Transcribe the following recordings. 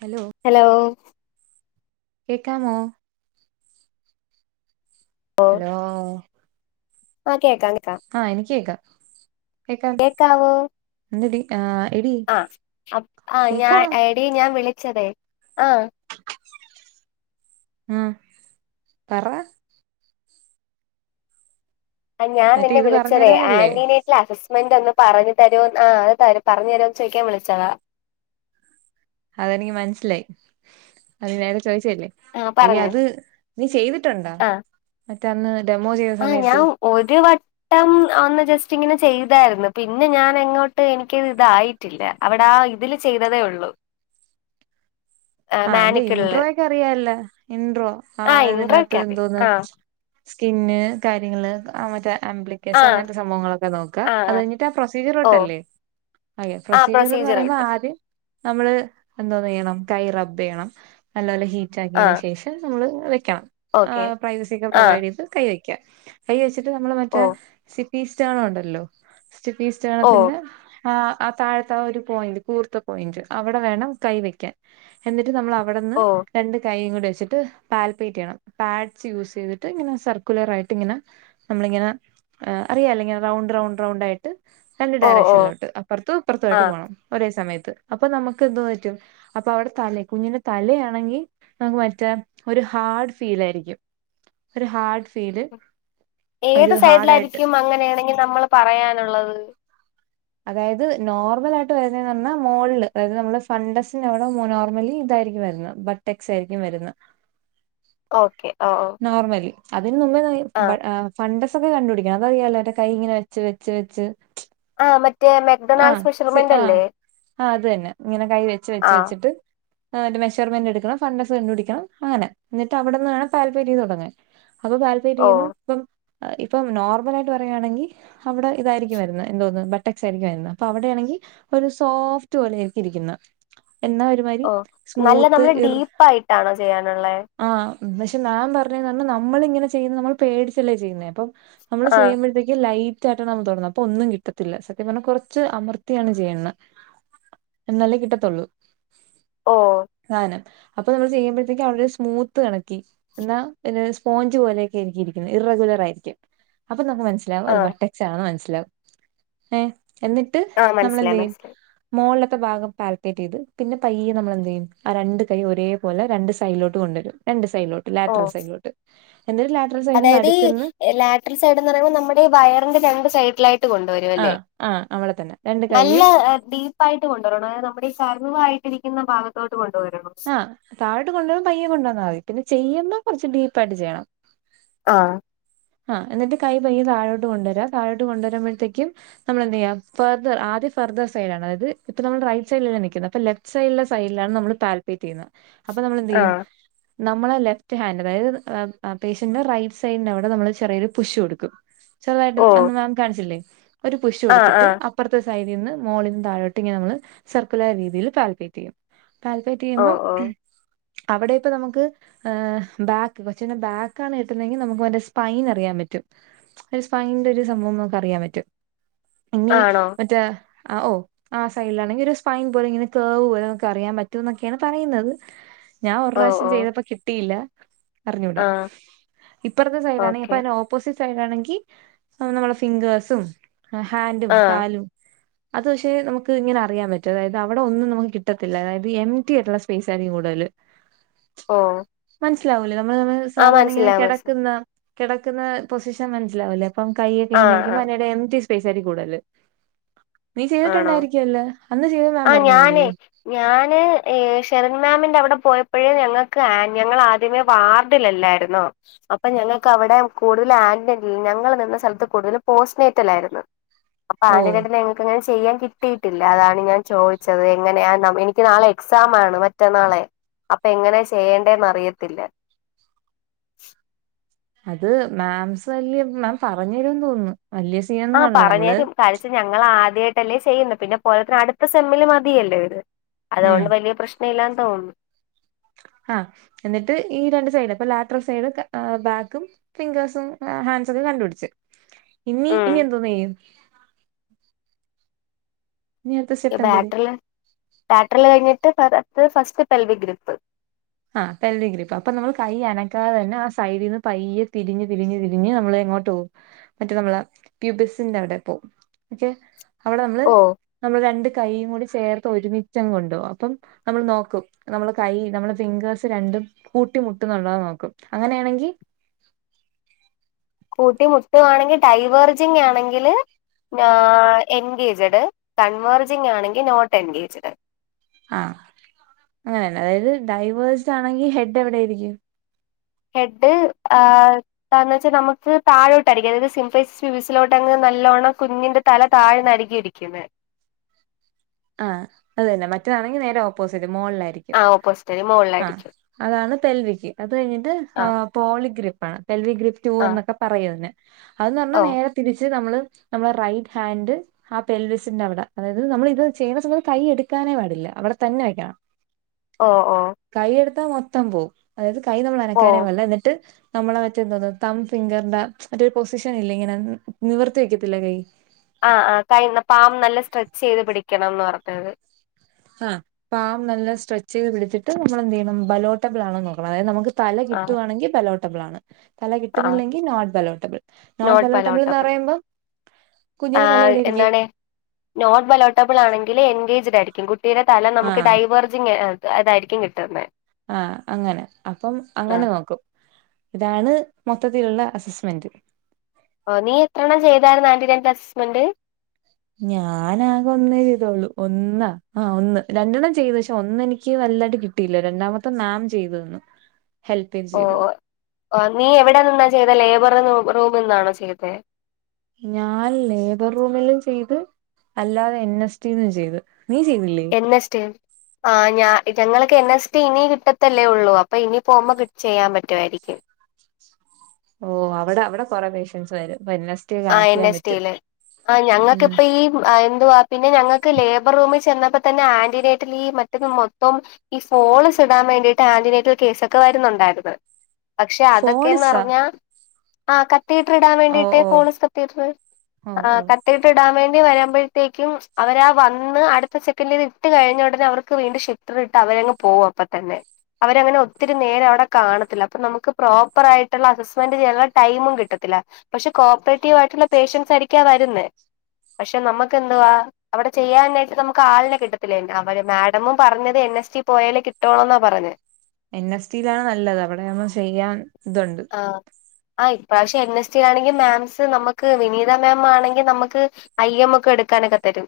Hello hello കേക്കാമോ? Hello ആഹ് കേക്കാം കേക്കാം ആഹ് എനിക്ക് കേക്കാം കോക്കാവോ ഇന്നടി ആഹ് എടി ആഹ് ആഹ് ഞാൻ കേക്കാം എടി ഞാൻ വിളിച്ചതെ ആഹ് ആഹ് പറ അ ഞാൻ മറ്റേ നിന്നെ ഇത് പറഞ്ഞു വിളിച്ചത് തരാനല്ലേ ആന്റി നെ ല്ല അസിസ്മെന്റ് ഒന്ന് പറഞ്ഞു തരോ ആഹ് അത് തരു പറഞ് തരോന്ന് ചോയിക്കാൻ വിളിച്ചതാ അതെനിക്ക് മനസ്സിലായി അത് നേരെ ചോയിച്ചല്ലേ ആ എടി പറഞ്ഞു അത് നീ ചെയ്തിട്ടുണ്ടോ? ആ മറ്റെ അന്ന് ഡെമോ ചെയ്ത ആ സമയത്ത്. ഞാൻ ഒരു വട്ടം അന്ന് ജസ്റ്റ് ഇങ്ങനെ ചെയ്തായിര്ന്ന്. പിന്നെ ഞാൻ എങ്ങോട്ട് എനിക്ക് ഇതായി ട്ടില്ലഅവിടെ ആ ഇതില് ചെയ്തതേ ഉള്ളൂ. [inaudible] ആഹ് അന്റെ മാനിക്കുള്ളില് ഇൻട്രോ ഒക്കെ അറിയാല്ല? ഇൻട്രോ ആ ഇൻട്രോ ഒക്കെ ഇതിനകത്ത് അറിയാം എന്തോന്ന് ആ സ്കിന്ന് കാര്യങ്ങള് ആ മറ്റേ ആബ്ലി കേസ ആ അങ്ങനത്തെ സംഭവങ്ങളൊക്കെ നോക അത് കഴിഞ്ട്ട് ആ ഓ പ്രൊസീജിയർോട്ടല്ലേ അതെ ആ പ്രൊസീജിയർ എന്ന് പറയുമ്പം വിട്ട് ആദ്യം നമ്മള് എന്തോന്ന് ചെയ്യണം കൈ റബ്ബ് ചെയ്യണം. നല്ലപോലെ ഹീറ്റ് ആ ആക്കിയന്ശേഷ് അയിന് നമ്മള് വെക്കാം ഓക്കെ പ്രൈവസി ഒക്കെ ആ പ്രൊവഡ് ചെയ്ത് കൈ വെക്ക്യ കൈ വെച്ചിട്ട് നമ്മള് ഓ മറ്റേ സിഫിസ്റ്റേണ് ഉണ്ടല്ലോ ഓ സ്റ്റിഫിസ്റ്റേണത്തിന്റെ ആഹ് ആഹ് താഴ്ത്തെ ആഹ് ഒരു പോയിന്റ്. കൂർത്ത പോയിന്റ് അവിടെ വേണം കൈ വെക്കാൻ എന്നിട്ട് നമ്മൾ അവിടെന്ന് ഓ രണ്ട് കൈയും കൂടി വെച്ചിട്ട് പാൽപേറ്റ് ചെയ്യണം. പാഡ്സ് യൂസ് ചെയ്ത്ട്ട് ഇങ്ങനെ സർക്കുലർ ആയിട്ട് ഇങ്ങനെ നമ്മളിങ്ങനെ അറിയാല ഇങ്ങനെ റൗണ്ട് റൗണ്ട് റൗണ്ട് ആയിട്ട് രണ്ട് ഓ ഓ ഡയറക്ഷൻലോട്ട് അപ്പൊറ്ത്തും ഇപ്പറ്ത്തു ആ ആയിട്ട് പോണം ഒരേ സമയത്ത് അപ്പൊ നമക്ക് എന്തന്ന് പറ്റും. അപ്പ അവിടെ തല കുഞ്ഞിൻ്റെ തലയാണെങ്കി നമു മറ്റെ ഒരു ഹാർഡ് ഫീൽ ആയിരിക്കും ഒരു ഹാർഡ് ഫീല് ഏത് ഒരു ഹാർഡായിട്ട് സൈഡിലായിരിക്കും അങ്ങനെയാണെങ്കി നമ്മൾ പറയാന്ള്ളത് അതായത് നോർമലായിട്ട് വരുന്നതെന്ന് പറഞ്ഞാ മോള്ല് അതായത് നമ്മള് ഫണ്ടസിന് അവിടെ നോർമലി ഇതായിരിക്കും വരുന്നത് ബട്ടക്സ് ആയിരിക്കും വരുന്നെ ഓക്കെ ഓ ഓ നോർമലി അതിന് നമ്മള് ആ ബ [unintelligible] ഫണ്ടസൊക്കെ കണ്ടുപിടിക്കണം അതറിയാലോ കൈ ഇങ്ങനെ വെച്ച് വെച്ച് വെച്ച് ആ മറ്റേ മെക്ഡൊണാൾഡ്സ് ഫെഷർമെന്റ് അല്ലേ ആഹ് അതെന്നെ ഇങ്ങനെ കൈ വെച്ച് വെച്ച് ആ വെച്ചിട്ട് ഇന്നട്ട് മെഷർമെന്റ് എടുക്കണം. ഫണ്ടസ് കണ്ടു പിടിക്കണം അഎന്നെ എന്നിട്ട് അവടന്ന് താല്പര്യം തൊടങ്ങെ. അപ്പൊ ഓ താല്പര്യുമ് ഇപ്പം ഇപ്പം നോർമലായിട്ട് പറയുവാണെങ്കി അവിടെ ഇതായിരിക്കും വരുന്നെ എന്തോന്നുന്നു ബട്ടക്സ് ആയിരിക്കു വരുന്നെ. അപ്പൊ അവിടെയാണെങ്കി ഒരു സോഫ്റ്റ് പോലെ ആയിരിക്കു ഇരിക്കുന്ന എന്നാ ഒരു ഒഹ് നല്ല നമ്മള് ഡീപ്പായിട്ടാണോ ചെയ്യാനുള്ളെ ആഹ് പക്ഷെ മാം പറ്ഞ്ഞ പറ്ഞ്ഞ നമ്മളിങ്ങനെ ചെയ്യുന്നത് നമ്മൾ പേടിച്ചെല്ലേ ചെയ്യുന്നേ അപ്പം നമ്മള് ആ ചെയ്യുമ്പഴ്ത്തേക്കും ലൈ ഇക്ക്യേട്ടനാണ് തോന്നുന്ന അപ്പൊ ഒന്നും കിട്ടത്തില്ല. സത്യം പറ്ഞ്ഞ കൊറ്ച്ച് അമർത്തിയണ് ചെയ്യുന്ന ഇന്നാലേ കിട്ടത്തൊള്ളൂ ഓഹ് സാനം. അപ്പൊ നമ്മള് ചെയ്യുമ്പഴത്തേക്കും അവിടെ സ്മൂത്ത് കണക്കി ഇന്നാ പിന്നെ സ്പോഞ്ച് പോലെയൊക്കെ ആരിക്ക്യു ഇരിക്കുന്ന. ഇറ് റെഗുലർ ആയിരിക്കും അപ്പൊ നമുക്ക് മനസ്സിലാവും ആ അത് ബട്ട ക്ഷാന്ന് മൻസ്സിലാവും. ഏഹ് എന്നിട്ട് ആ മനസ്സിലായി നമ്മളെന്തെയ്യും മനസ്സിലായി മോള്ത്തെ ഭാഗം പാൽ പേറ്റ് ചെയ്ത് പിന്നെ പയ്യെ നമ്മളെ എന്ത്ചെയ്യും ആഹ് രണ്ട് കൈ ഒരേപോലെ രണ്ട് സൈഡിലോട്ട് കൊണ്ടരും രണ്ട് സൈഡിലോട്ട് ഓ ലാറ്ററൽ സൈഡിലോട്ട് [unintelligible] അതായത് ഈ നടുക്കുന്ന് ലാട്രൽ സൈഡ് എന്ന് പറയുമ്പോ നമ്മുടെ ഈ വയറിന്റെ രണ്ട് സൈഡിലായിട്ട് കൊണ്ടുവ [unintelligible] ആ ല്ല ആ നമ്മളെ തന്നെ രണ്ട് നല്ല കൈയും [unintelligible] ആയിട്ട് കൊണ്ടൊരണെ. നമ്മുടെ ഈ സ [unintelligible] വാ യിട്ടിരിക്കുന്ന ഭാഗത്തോട്ട് കൊണ്ടുവരണം ആഹ് താഴൊട്ട് കൊണ്ടുവരുമ്പോ പയ്യെ വന്നാമതി പിന്നെ ചെയ്യുമ്പോ കൊറച്ച് ഡീപ്പ ആയിട്ട് ചെയ്യണം ആഹ് ആഹ്. എന്നിട്ട് കൈ പയ്യ തഴോട്ട് കൊണ്ടരാ. താഴോട്ട് കൊണ്ട രുമ്പഴത്തേക്കും നമ്മള് എന്ത് ചെയ്യ. ഫെർദ് ആദ്യ ഫെർദ് സൈഡാണ്. അത് ഇപ്പ നമ്മള് [unintelligible] വയറ്റ് സൈഡില നൽക്കുന്നത അപ്പ ലെഫ് സൈല സൈഡ്ലാണ് നമ്മള് പാൽപേറ്റ് ചെയ്യുന്ന അപ്പൊ നമ്മള് ആ എന്തെയ്യും. നമ്മള് ലെഫ്റ്റ് ഹൻഡ് അതായത് പേഷ്യന്റിന്റെ റൈറ്റ് സൈഡിന്റെ അവിടെ നമ്മള് ചെറിയൊരു പുഷ് കൊടുക്കും. ചെറ്തായിട്ട് ഓ അന്ന് മാം കാണിച്ചില്ലേ ഒരു പുഷു ആ ആ കൊടുത്തിട്ട് അപ് ഇപ്പറത്തെ സൈഡിന്ന് മോളിന്ന് താഴോട്ട് ഇങ്ങെനെ നമ്മള് സർക്കുലർ രീതിയില് താൽപേയ്റ്റെയ്യും താൽപേറ്റ് ഓ ചെയ്യുമ്പം ഓ ഉം അവിടെ ഇപ്പ നമുക്ക് എ ബാക്ക് കൊച്ചിൻ്റെ ബാക്കാണ് കിട്ടുന്നെങ്കി നമുക്ക് വറെ സ്പൈൻ അറിയാൻ പറ്റും. സ്പൈന്റെ ഒരു സംഭവം നമുക്ക് അറിയാൻ പറ്റും ഇനി ആണോ മറ്റെ അഹ് ഒഹ് ആ സൈലാണ്. ഇഞ്ഞൊരു സ്പൈൻ പോലെ ഇങ്ങനെ കേർവ് പോലെ അറിയാൻ പറ്റും ഇന്നൊക്കെയാണ് പറയുന്നത് ഞാൻ ഒറ് ഓ റാശ്യം ഓ ചെയ്തപ്പൊ കിട്ടിയില്ല. അറിഞ്ഞൂട ആ ഇപ്പറ്ത്തെ സൈഡാണെ ഓക്കെ [unintelligible] ഓപ്പോസിറ്റ് സൈഡാണെങ്കിൽ അത് നമ്മളെ ഫിങ്‌ഗേഴ്സും ഹാൻഡും ആ കാലും അത് പക്ഷെ നമുക്ക് ഇങ്ങനെ അറിയാൻ പറ്റും. അതായത് അവിടെ ഒന്നും നമുക്ക് കിട്ടത്തില്ല. അതായത് എം ടി ആയ്ട്ടുള്ള സ്പേസ് ആയിരിക്കും കൂടുതല് ഓ മന്സ്സിലാവൂലേ നമ്മള് തമ്മില് ആ സാധാരണങ്ങനെ മനസ്സിലായി മനസ്സിലായി കെടക്ക്ന്ന കെടക്ക്ന്ന പൊസിഷൻ മന്സ്സിലാവുല്ലേ അപ്പം കയ്യൊക്കെ ആ ആ ഇങ്ങനെയിരിക്കുമ്പോ അയിനെടെ ഇത്തിരി സ്പേസായിരിക്കൂടെല് നീ ആണോ ചെയ്തിട്ടുണ്ടായിരിക്ക്യുവല്ലോ അന്ന് ചെയ്ത മാം ആ ഞാനേ പറ്ഞ്ഞന്നില്ലേ ഞാന് ഏഹ് ഷെരൺ മാമിന്റെ അവടെ പോയപ്പഴേ ഞങ്ങക്ക് ആൻ ഞങ്ങളാ ദ്യമെ വാർഡിലെല്ലാരുന്നോ അപ്പൊ ഞങ്ങക്ക് അവടെ കൂടുതല് ആന്റ്ലി ഞങ്ങള് നിന്ന സ്ഥലത്ത് കൂടുതലും പോസ്നേറ്റ്ലാരുന്നു അപ്പാ ഓ ആന്റ്‌ലേറ്ററ്ല് എ ഞാ ചെയ്യാൻ കിട്ടിയിട്ടില്ല അതാണ് ഞാൻ ചോയിച്ചത് എങ്ങനെ ആഹ് നം എനിക്ക് നാളെ എക്സാമാണ് മറ്റന്നാളെ അപ്പെ എങ്ങനെ ചെയ്യണ്ടേന്ന് അറിയത്തില്ല അത് മാംസ് വല്ല്യ മാം പറ്ഞ്ഞേരും തോന്ന്‌ന്ന് വല്ല്യ ആഹ് പറഞ്ഞേരും കാഴിച്ച ഞങ്ങളാദ്യായിട്ടല്ലേ ചെയ്യ്ന്നെ പിന്നെ പോരാത്തേന് അടുത്ത സെമ്മില് മതിയല്ലൊ ഇത് ഉം അതോണ്ട് വല്ല്യ പ്രശ്നയില്ലാന്ന് തോന്ന്ന്ന് ആഹ് എന്നിട്ട് ഈ രണ്ട് സൈഡും ഇപ്പൊ ലാട്ടർ സൈഡൊക്കെ ഏഹ് ബാക്കും ഫിംഗേഴ്സും ആഹ് ഹാൻഡസൊക്കെ കണ്ടുട്ച്ച് ഇനി ഉം ഇനി എന്തോന്നെയ്യും ഇനി അടുത്ത യെ സ്റ്റെപ്പ് എന്തര് ബാറ്റർല് ബാറ്റർല് കഴിഞ്ഞിട്ട് [unintelligible] ഫസ്റ്റ് പെൽവി ഗ്രിപ്പ് ആഹ് പെൽവിൻ ഗ്രിപ്പ് അപ്പൊ നമ്മള് കൈ അനക്കാതെ തന്നെ ആ സൈഡീന്ന് പയ്യെ തിരിഞ്ഞ് തിരിഞ്ഞ് തിരിഞ്ഞ് നമ്മള് എങ്ങോട്ട് പോവും മറ്റെ നമ്മള് പ്യൂബസിന്റെ അവടെ പോവും ഒക്കെ അവിടെ നമ്മള് ഓ നമ്മള് രണ്ട് കൈയും കൂടി ചേർത്ത് ഒരുമിച്ചങ്ങ് കൊണ്ടോവും അപ്പം നമ്മൾ നോക്കും നമ്മള് കൈ നമ്മള് ഫിംഗേഴ്സ് രണ്ടും കൂട്ടിമുട്ടുന്നുട്ടോ നോക്കും അങ്ങനെയാണെങ്കി കൂട്ടി മുട്ടുവാണെങ്കി ഡൈവെർജിങ്ങാണെങ്കില് ഞാ എൻഗേജ്ഡ് കൺവെർജിങ്ങാണെങ്കില് നോട്ട് എൻഗേജ്ഡ് ആഹ് അങ്ങനന്നെ അതായത് ഡൈവെസ്ഡാണെങ്കി ഹെഡ് എവിടെ ആയിരിക്ക്യും ഹെഡ് ആഹ് താഴ്ന്ന്ച്ചാല് നമ്മക്ക് താഴോട്ടായിരിക്കും അതായത് സിമ്പേഴ്സ് സിവിസിലോട്ടങ്ങ് നല്ലോണ്ണം കുഞ്ഞിന്റെ തല താഴ്ന്നായിരിക്കും ഇരിക്കിന്നെ ആഹ് അതെന്നെ മറ്റതാണെങ്കി നേരെ ഓപ്പോസിറ്റ് മോള്ലായിരി ക്ക്യും ആഹ് ഓപ്പോസിറ്റ് അല്ല ആഹ് മോളിലായിരിക്കും അതാണ് പെൽവിക്ക് അത് കഴിഞ്ഞിട്ട് ആഹ് പോളി ഗ്രിപ്പാണ് പെൽവി ഗ്രിപ്പ് ടൂ ആഹ് എന്നൊക്കെ പറയതിനെ അത് ന്നർഞ്ഞാ ഓ നേരെ തിരിച്ച് നമ്മള് നമ്മളെ റൈറ്റ് ഹാൻഡ് ആ പെൽവിസിന്റെ അവിടെ അതായത് നമ്മള് ഇത് ചെയ്യ്ണ സമയത്ത് കൈയ്യ് എടുക്കാനേ പാടില്ല അവിടെ തന്നെ വെയ്ക്കണം ഓഹ് ഓഹ് കൈയെടുത്താ മൊത്തം പോവും അതായത് കൈ നമ്മള് ഓ അനക്കാനേ പാട്ല്ല എന്നിട്ട് നമ്മളെ മറ്റേ എന്തോന്ന് തം ഫിംഗറ്ന്റെ മറ്റൊരു പൊസിഷനില്ലേ ഇങ്ങനെ ന് നിവർത്തി വെക്ക്യത്തില്ലെ കൈ ആഹ് ആഹ് കൈയ്ന്നാ പാം നല്ല സ്ട്രെച്ചെയ്ത് പിടിക്കണന്ന് പറഞ്ഞേത് ആഹ് പാം നല്ല സ്ട്രെച്ചെയ്ത് പിടിച്ചിട്ട് നമ്മള് എന്തെയ്യണം ബലോട്ടബിൾ ആണോന്ന് നോക്കണം അതായത് നമ്മക്ക് തല ആഹ് കിട്ടുവാണെങ്കി ബെലോട്ടബിളാണ് തല ആഹ് കിട്ടുന്നില്ലെങ്കി നോട്ട് ബെലോട്ടബിൾ നോട്ട് ബെലോട്ടബിൾന്നർയുമ്പം കുഞ്ഞിന്റെ തല ആഹ് എവിടെയിരിക്കും എന്താണ് നോട്ട് ബെലോട്ടബിളാണെങ്കി എൻഗേജ്ഡായിരിക്കും കുട്ടിയുടെ തല നമ്മക്ക് ആഹ് ഡൈവേർജിങെ ഏഹ് തായതായിരിക്ക്യും കിട്ടുന്നെ ആഹ് അങ്ങനെ അപ്പം അങ്ങനെ ആഹ് നോക്കും ഇതാണ് മൊത്തത്തിലുള്ള അസിസ്മെന്റ് ഓഹ് നീ എത്രണം ചെയ്തായിരുന്നു ആന്റി ടെൻ പ്ലാസ്സ്മെന്റ് ഞാൻ ആകെ ഒന്നേ ചെയ്തോള്ളൂ ഒന്നാ ആ ഒന്ന് രണ്ടെണ്ണം ചെയ്തു പക്ഷേ ഒന്നെനിക്കി നല്ലായിട്ട് കി ട്ടിയില്ല രണ്ടാമത്തെ മാം ചെയ്ത് തന്നു ഹെൽപേജ് ഓഹ് ഓഹ് ചെയ്തു ഓഹ് ആഹ് നീ എവിടെന്നാ ചെയ്തെ ലേബറ്ന്ന് റൂമ്ന്നാണോ ചെയ്തെ ഞാൻ ലേബർ റൂമിലും ചെയ്ത് അല്ലാതെ എൻ എസ് ടി നും ചെയ്ത് നീ ചെയ്യ്ന്നില്ലേ എൻ എസ് ടേം ആഹ് ഞാ ഇത് ഞങ്ങൾക്ക് എൻ എസ് ടി ഇനി കിട്ടത്തല്ലേ ഒള്ളൂ അപ്പൊ ഇനി പോവുമ്പോ കി ചെയ്യാ പറ്റുവായിരിക്കും ഓഹ് അവിടെ അവിടെ കൊറെ പേഷ്യൻസ് വരും എൻ എസ് ടി ആഹ് കണക്ട് എൻ ചെയ്യാൻ എസ് റ്റി പറ്റും യില് ആഹ് ഞങ്ങൾക്ക് ഉം ഇപ്പ ഈ എന്തുവാ പിന്നെ ഞങ്ങൾക്ക് ലേബർ റൂമിൽ ചെന്നപ്പോ തന്നെ ആന്റിലേറ്ററിൽ മറ്റത് മൊത്തം ഈ ഫോളസ് ഇടാൻ വേണ്ടിയിട്ട് ആന്റനീറ്റൽ കേസൊക്കെ വരുന്നുണ്ടായിരുന്ന് പക്ഷെ അതൊക്കെയന്ന് ഫോളിസാ പറഞ്ഞാ ആ കത്തീട്ര് ഇടാൻ ഓ വേണ്ടിട്ട് ഓ ഫോളിസ് കത്തീട്ര് ഓ ങാ ഓ കത്തീ ഇടാൻ വേണ്ടി വരുമ്പോഴത്തേക്കും അവരാ വന്ന് അടുത്ത സെക്കൻഡ്ന് ഇട്ട് കഴിഞ്ഞ ഉടനെ അവർക്ക് വീണ്ടും ഷി ട്ര ഇട്ട് അവരങ്ങ് പോകും അപ്പ തന്നെ അവരങ്ങനെ ഒത്തിരി നേരം അവടെ കാണത്തില്ല അപ്പൊ നമുക്ക് പ്രോപ്പർ ആയിട്ടുള്ള അസസ്മെന്റ് ചെയ്യാനുള്ള ടൈമും കിട്ടത്തില്ല പക്ഷെ കോപ്പറേറ്റീവ് ആയിട്ടുള്ള പേഷ്യൻസ് ആയിരിക്കാ വരുന്നേ പക്ഷെ നമ്മുക്ക് എന്തുവാ അവടെ ചെയ്യാനായിട്ട് നമുക്ക് ആളിനെ കിട്ടത്തില്ലേ അവര് മാഡമും പറഞ്ഞത് എൻ എസ് റ്റി പോയാലേ കിട്ടൊള്ളോന്നാ പറഞ്ഞത് എൻ എസ് റ്റി യിലാണ് നല്ലത് അവിടെ ആവുമ്പോ ചെയ്യാൻ ഇതുണ്ട് ആഹ് ആ ഇപ്രാവശ്യം എൻ എസ് ടി ആണെങ്കിൽ മാംസ് നമുക്ക് വിനീത മാം ആണെങ്കിൽ നമുക്ക് ഐ എം മൊക്കെ എടുക്കാനൊക്കെ തരും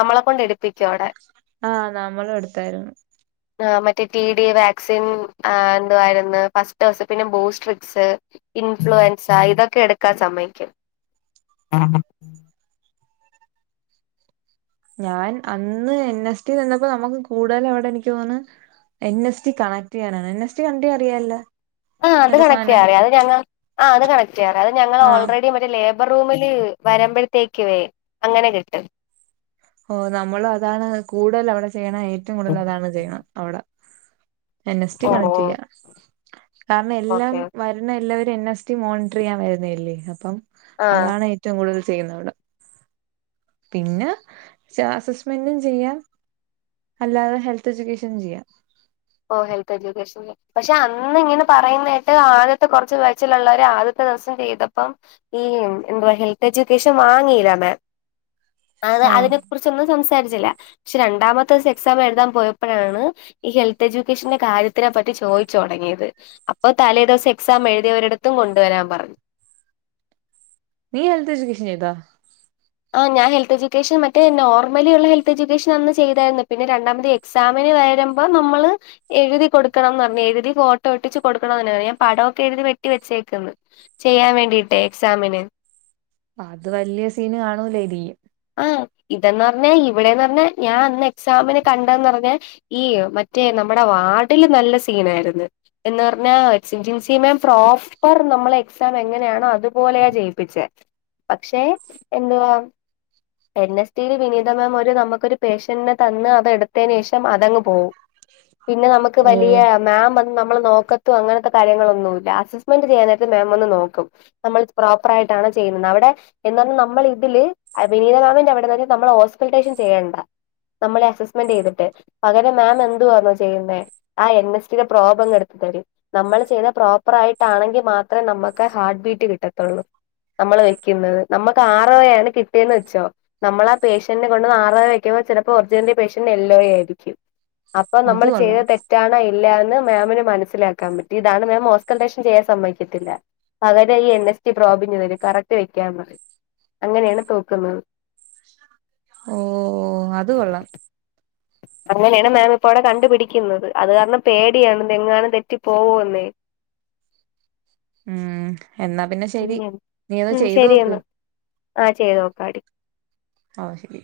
നമ്മളെ കൊണ്ട് എടുപ്പിക്കും അവിടെ ആഹ് നമ്മളും എടുത്തായിരുന്നു ആ മറ്റേ ടി ഡി വാക്സിൻ എന്തുാവായിരുന്ന് ഫസ്റ്റ് ഡോസ് പിന്നെ ബൂസ്റ്റ് ട്രിക്സ് ഇൻഫ്ലുവൻസ ഇതൊക്കെ എടുക്കാൻ സമ്മയിക്കും ഞാൻ അന്ന് എൻ എസ് ടി നിന്നപ്പോ നമുക്ക് കൂടുതല് അവിടെ എനിക്ക് തോന്നണ് എൻ എസ് ടി കണക്ട് ചെയ്യാനാണ് എൻ എസ് ടി കണ്ടേ അറിയാല ആഹ് അത് കണക്ടെയ്യാ അറിയ അത് ഞങ്ങൾ ആഹ് അത് കണക്ടെയ്യറിയാ അത് ഞങ്ങൾ ആഹ് ഓൾറെഡി ലേബർ റൂമില് വരുമ്പോഴത്തേക്കുവെ അങ്ങനെ കിട്ടും ഓ നമ്മള് അതാണ് കൂടുതൽ അവിടെ ചെയ്യണ ഏറ്റവും കൂടുതൽ അതാണ് ചെയ്യണെ അവടെ എൻ എസ് റ്റി ഓ ഓ കണക്റ്റെയ്യ കാരണം എല്ലാം ഓക്കെ വ വരുന്ന എല്ലാവരും എൻ എസ് ടി മോണിറ്ററെയ്യാൻ വരുന്നയല്ലേ അപ്പം ആഹ് അതാണ് ഏറ്റോം കൂടുതൽ ചെയ്യുന്നവിടെ പിന്നെ അസസ്മെന്റും ചെയ്യാം അല്ലാതെ ഹെൽത്ത് എജ്യൂക്കേഷനും ചെയ്യാം ഓ ഹെൽത്ത് എജ്യൂക്കേഷൻ പക്ഷെ അന്ന് ഇങ്ങനെ പറയുന്നേട്ട് ആദ്യത്തെ കൊറച്ച് വയച്ചിലുള്ളവര് ആദ്യത്തെ ദിവസം ചെയ്തപ്പം ഈ എന്തുവാ ഹെൽത്ത് എജ്യൂക്കേഷൻ വാങ്ങിലാ മേ ആഹ് അതിന് കുറിച്ചൊന്നും സംസാരിച്ചില്ല പക്ഷെ രണ്ടാമത്തീസം എക്സാം എഴുതാൻ പോയപ്പോഴാണ് ഈ ഹെൽത്ത് എജ്യുക്കേഷന്റെ കാര്യത്തിനെ പറ്റി ചോദിച്ചു തുടങ്ങിയത് അപ്പൊ തലേദിവസം എക്സാം എഴുതിയവരിടത്തും കൊണ്ടുവരാൻ പറഞ്ഞു നീ ഹെൽത്ത് എജ്യുക്കേഷൻ ചെയ്താ ആ ഞാൻ ഹെൽത്ത് എഡ്യൂേഷൻ മറ്റേ നോർമലിയുള്ള ഹെൽത്ത് എഡ്യൂക്കേഷൻ അന്ന് ചെയ്തായിരുന്നു പിന്നെ രണ്ടാമത് എക്സാമിന് വരുമ്പോ നമ്മള് എഴുതി കൊടുക്കണംന്ന് പറഞ്ഞ് എഴുതി ഫോട്ടോ ഒട്ടിച്ച് കൊടുക്കണംന്ന് പറഞ്ഞ് ഞാൻ പടൊക്കെ എഴുതി വെട്ടി വെച്ചേക്കുന്ന് ചെയ്യാൻ വേണ്ടിയിട്ടേ എക്സാമിന് അത് വലിയ സീന് കാണൂലേരിക്കും ആഹ് ഇതന്ന് പറഞ്ഞാ ഇവിടെന്ന് പറഞ്ഞ ഞാൻ അന്ന് എക്സാമിനന് കണ്ടന്ന് പറഞ്ഞ ഈ മറ്റേ നമ്മുടെ വാർഡില് നല്ല സീന് ആയിരുന്ന് എന്ന് പറഞ്ഞാ ജിൻസി മാം പ്രോപ്പർ നമ്മളെ എക്സാം എങ്ങനെയാണോ അതുപോലെയാ ചെയ്യിപ്പിച്ചേ പക്ഷെ എന്തുവാ എൻ എസ് റ്റി യിൽ വിനീതമാം ഒരു നമുക്കൊരു പേഷ്യന്റിനെ തന്ന് അതെടുത്തേനേഷം അതങ്ങ് പോവും പിന്നെ നമുക്ക് ഓ വലിയ മാം നമ്മൾ നോക്കത്തും അങ്ങനത്തെ കാര്യങ്ങളൊന്നുല്ല അസസ്മെന്റ് ചെയ്യാനായിട്ട് മാമ് ഒന്ന് നോക്കും നമ്മൾ പ്രോപ്പർ ആായിട്ടാണോ ചെയ്യുന്നത് അവിടെ എന്താ നമ്മളെ ഇതില് വിനീത മാമിന്റെ അവിടെ വരെ നമ്മൾ ഹോസ്പൾട്ടേഷൻ ചെയ്യണ്ട നമ്മളെ അസസ്മെന്റ് ചെയ്തിട്ട് പകരം മാം എന്തുവാന്നു ചെയ്യുന്നേ ആ എൻ എസ് റ്റി ടെ പ്രോബ് അങ്ങ് എടുത്ത് തരും നമ്മൾ ചെയ്ത പ്രോപ്പർ ആയിട്ടാണെങ്കിൽ മാത്രേ നമുക്ക് ഹാർട്ട് ബീറ്റ് കിട്ടത്തുള്ളൂ നമ്മള് വെക്കുന്നത് നമ്മുക്ക് ആറോയെ കി ട്ടിന്ന് വെച്ചോ നമ്മള് ആ പേഷ്യന്റിനെ കൊണ്ട് [unintelligible] വെക്കുമ്പോ ചെലപ്പോ ഒർജിനലി പേഷ്യന്റിന് യെല്ലോ ആയിരിക്കും. അപ്പൊ അത് നമ്മൾ കൊള്ളാം ചെയ്ത തെറ്റ് റ്റാണ് ഇല്ലാന്ന് മാമിന് മനസ്സിലാക്കാൻ പറ്റി ഇതാണ് മാം ഓൺസ്കൽട്ടേഷൻ ചെയ്യാൻ സമ്മയിക്കത്തില്ല പകര ഈ എൻ എസ്റ്റി പ്രോബിഞ് തര് കറക്റ്റ് വെക്കാന്ന് അങ്ങനെയാണ് തോക്കുന്നത്. ഓ അത് കൊള്ളം അങ്ങനെയാണ് മാം ഇപ്പോവിടെ കണ്ടുപിടിക്കുന്നത് അത് കാരണം പേടിയാണ് തെങ്ങാണ് തെറ്റി പോകെന്ന് ഉം എന്നാ പിന്നെ ശരി നീ അത് ചെയ്തു നോക്ക്. ആഹ് ചെയ്ത് നോക്കാടി ആ ശരി